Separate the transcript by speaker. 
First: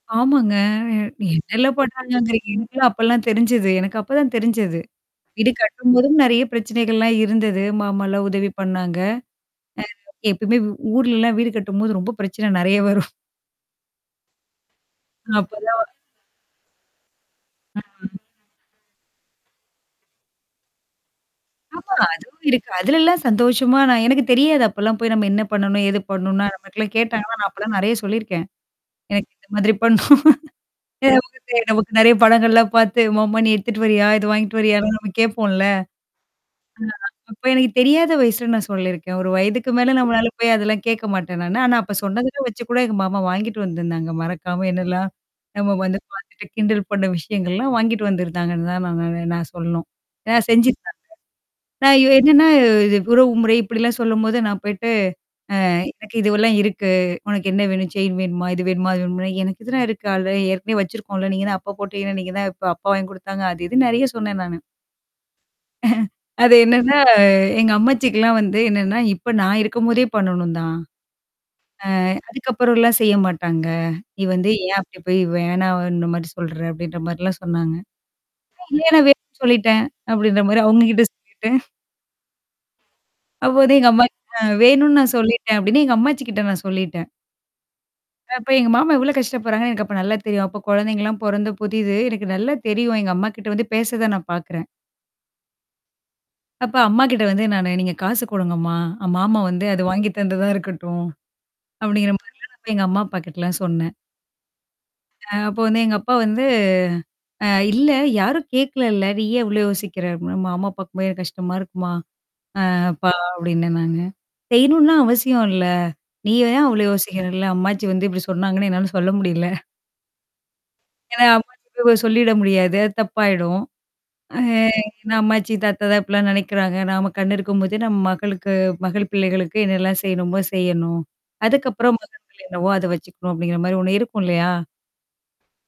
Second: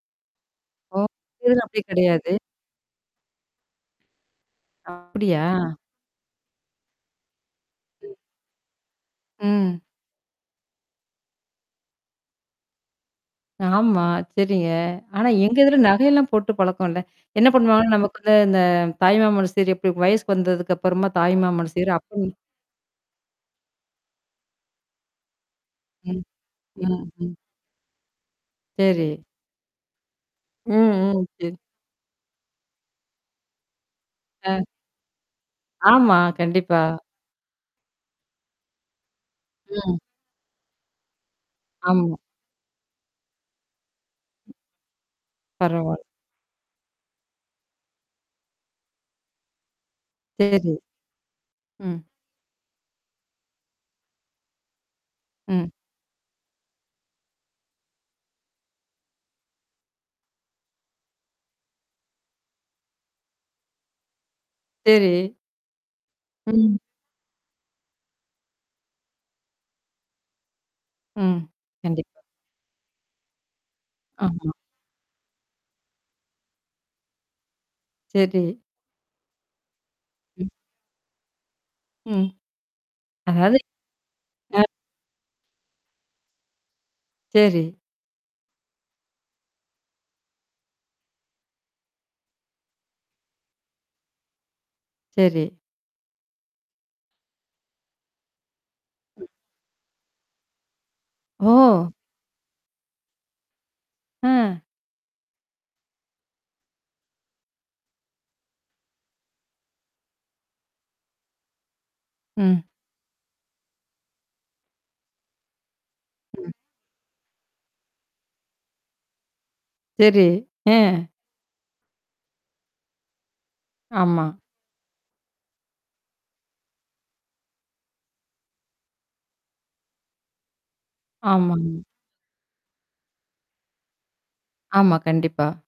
Speaker 1: ஆமாங்க.
Speaker 2: ஓ!
Speaker 1: நீ
Speaker 2: உங்க இதுல
Speaker 1: என்னால்லாம்
Speaker 2: அப்டி கிடையாது?
Speaker 1: பண்ணாங்கங்கிறீங்க? எனக்குலாம் அப்பலாம் தெரிஞ்சது எனக்கு அப்ப தான் தெரிஞ்சது.
Speaker 2: அப்டியா?
Speaker 1: இது கட்டும்போதும் நெறையா பிரச்சனைகள்லாம் இருந்தது.
Speaker 2: ம்.
Speaker 1: மாமால்லாம் உதவி பண்ணாங்க.
Speaker 2: ம்.
Speaker 1: அம், எப்பயுமே ஊர்லலாம் வீடு கட்டும்போது ரொம்ப பிரச்சனை நெறையா வரும்.
Speaker 2: ஆமா. சரிங்க. ஆனா எங்க இதுல
Speaker 1: அப்பதான்.
Speaker 2: நகையெல்லாம் போட்டு பழக்கம் இல்ல. என்னா பண்ணுவாங்கன்னா, நமக்கு
Speaker 1: [unintelligible]
Speaker 2: வந்து இந்த தாய் மாமன் சீரு எப்டி? வயசுக்கு வந்ததுக்கு அப்புறமா தாய் மாமன் சீரு
Speaker 1: ஆமா.
Speaker 2: அப்ப
Speaker 1: அதுவும் இருக்கு. அதுலலாம் சந்தோஷமா நான் எனக்கு தெரியாது. அப்பலாம் போய் நம்ம என்னா பண்ணணும்? ஏது
Speaker 2: ம்,
Speaker 1: பண்ணும்ன்னா நமக்கெல்லாம்
Speaker 2: ம்
Speaker 1: கேட்டாங்கன்னா,
Speaker 2: ம்.
Speaker 1: நான் அப்பலாம் நெறையா சொல்லியிருக்கேன்.
Speaker 2: சரி.
Speaker 1: எனக்கு இந்த மாதிரி பண்ணணும். ஏன்னா
Speaker 2: ம் ம்.
Speaker 1: நமக்கு
Speaker 2: சரி.
Speaker 1: தெ நமக்கு நெறைய படங்கள்லாம் பாத்து மாமா நீ எடுத்துட்டு வர்றியா? இது வாங்கீட்டு
Speaker 2: அ.
Speaker 1: வரியான்னுலாம் நம்ம கேப்போம்ல!
Speaker 2: ஆமா, கண்டிப்பா.
Speaker 1: ஆ அப்ப எனக்கு தெரியாத வயசுல நான் சொல்லியிருக்கேன். ஒரு வயதுக்கு மேல
Speaker 2: ம்.
Speaker 1: நம்மளால போயி அதெல்லாம் கேக்க மாட்டேன் நானு. ஆனா அப்ப
Speaker 2: ஆமா.
Speaker 1: சொன்னதுல வச்சு கூட எங்க மாமா வாங்கிட்டு வந்திருந்தாங்க. மறக்காம என்னாலாம்? நம்ம வந்து
Speaker 2: பரவால்ல.
Speaker 1: பாத்துட்டு கிண்டல் பண்ண விஷயங்கள்லாம் வாங்கிட்டு வந்திருந்தாங்கன்னு தான், நான் நான் சொல்லணும். ஆ
Speaker 2: சரி.
Speaker 1: செஞ்சுருதாங்க நான்
Speaker 2: ம்.
Speaker 1: இ என்னான்னா இது உறவு முறை இப்படிலாம் சொல்லும்போது, நான் போய்ட்டு. அ,
Speaker 2: ம்.
Speaker 1: எனக்கு இதுவெல்லாம் இருக்கு. உனக்கு என்னா வேணும்? செயின் வேணுமா? இது வேணுமா? அது வேணுமான்னா, எனக்கு இதுல்லாம் இருக்கு. அல்ரெடி ஏற்கனவே வச்சிருக்கோம்ல, நீங்க தான் அப்ப போட்டீங்கல்ல! ஏன நீங்க தான் இப்ப அப்பா வாங்கி குடுத்தாங்க. அது இதுன்னு நெறையா சொன்னேன் நானு.
Speaker 2: சரி.
Speaker 1: அது
Speaker 2: ம்.
Speaker 1: என்னான்னா? எங்க அம்மாச்சிக்குலாம் வந்து என்னான்னா, "இப்ப நான் இருக்கும்போதே பண்ணணும் தான்?
Speaker 2: ம்.
Speaker 1: அ
Speaker 2: கண்டிப்பா.
Speaker 1: அதுக்கப்புறம்லாம் செய்ய மாட்டாங்க. நீ வந்து
Speaker 2: ஆமா.
Speaker 1: ஏன் அப்டிபோய் வேணாம்ன்ற மாரி சொல்ற?" அப்டின்ற மாரிலாம் சொன்னாங்க.
Speaker 2: சரி.
Speaker 1: [unintelligible] சொல்லிட்டேன் அப்டின்ற
Speaker 2: ம்.
Speaker 1: மாரி அவுங்க கிட்ட சொல்லிட்டேன்
Speaker 2: ம்.
Speaker 1: அப்போ
Speaker 2: அதாவது.
Speaker 1: வந்து எங்க அம்மா [unintelligible] "அ
Speaker 2: ஆ.
Speaker 1: வேணும்னு நான் சொல்லிட்டேன்" அப்டின்னு, எங்க அம்மாச்சி கிட்ட நான் சொல்லிட்டேன்.
Speaker 2: சரி.
Speaker 1: அப்ப எங்க மாமா எவ்வளோ கஷ்டப்படுறாங்கன்னு எனக்கு அப்ப நல்லா தெரியும். அப்ப கொழந்தைங்கலாம் பொறந்த புதிது. எனக்கு நல்லா தெரியும். எங்க அம்மாகிட்ட வந்து பேசறத நான் பாக்குறேன்.
Speaker 2: சரி.
Speaker 1: அப்ப அம்மாகிட்ட வந்து நானு நீங்க காசு குடுங்கம்மா? அ
Speaker 2: ம்.
Speaker 1: மாமா வந்து அத வாங்கி தந்ததா இருக்கட்டும்.
Speaker 2: ஓ!
Speaker 1: அப்படிங்கிற மாரிலாம் நான் வந்து எங்க அம்மா அப்பா கிட்டலாம் சொன்னேன்.
Speaker 2: அ.
Speaker 1: அ அப்போ வந்து எங்க அப்பா வந்து. அ "இல்ல யாரும் கேக்கல இல்ல! நீயேன் இவ்ளோ யோசிக்கிற?" அப்படினா மாமா பாக்கும்போது ரொம்ப கஷ்டமா இருக்கும்மா?
Speaker 2: ம்.
Speaker 1: அ அப்பா அப்டின்னேன் நானு. "செய்யணும்ன்லாம் அவசியம் இல்ல. நீயே
Speaker 2: ம்.
Speaker 1: தான் அவ்ளோ யோசிக்கிறல்ல" அம்மாச்சி வந்து இப்டி சொன்னாங்கன்னு என்னால சொல்ல முடியல.
Speaker 2: சரி. அ.
Speaker 1: ஏன்னா அம்மாச்சிட்ட போயி சொல்லிட முடியாது. அது தப்பாயிடும்.
Speaker 2: ஆமா.
Speaker 1: அ ஏன்னா அம்மாச்சி, தாத்தா தான் இப்பிடிலாம் நெனைக்கிறாங்க. நாம கண்ணு இருக்கும்போதே நம்ம மகளுக்கு மகள் பிள்ளைகளுக்கு என்னால்லாம் செய்யணுமோ, செய்யணும்.
Speaker 2: ஆமாங்க.
Speaker 1: அதுக்கப்புறம் மகன் பிள்ளை என்னவோ அத வச்சுக்கணும் அப்படிங்கிற மாரி ஒண்ணு இருக்கும் இல்லையா?
Speaker 2: ஆமா. கண்டிப்பா.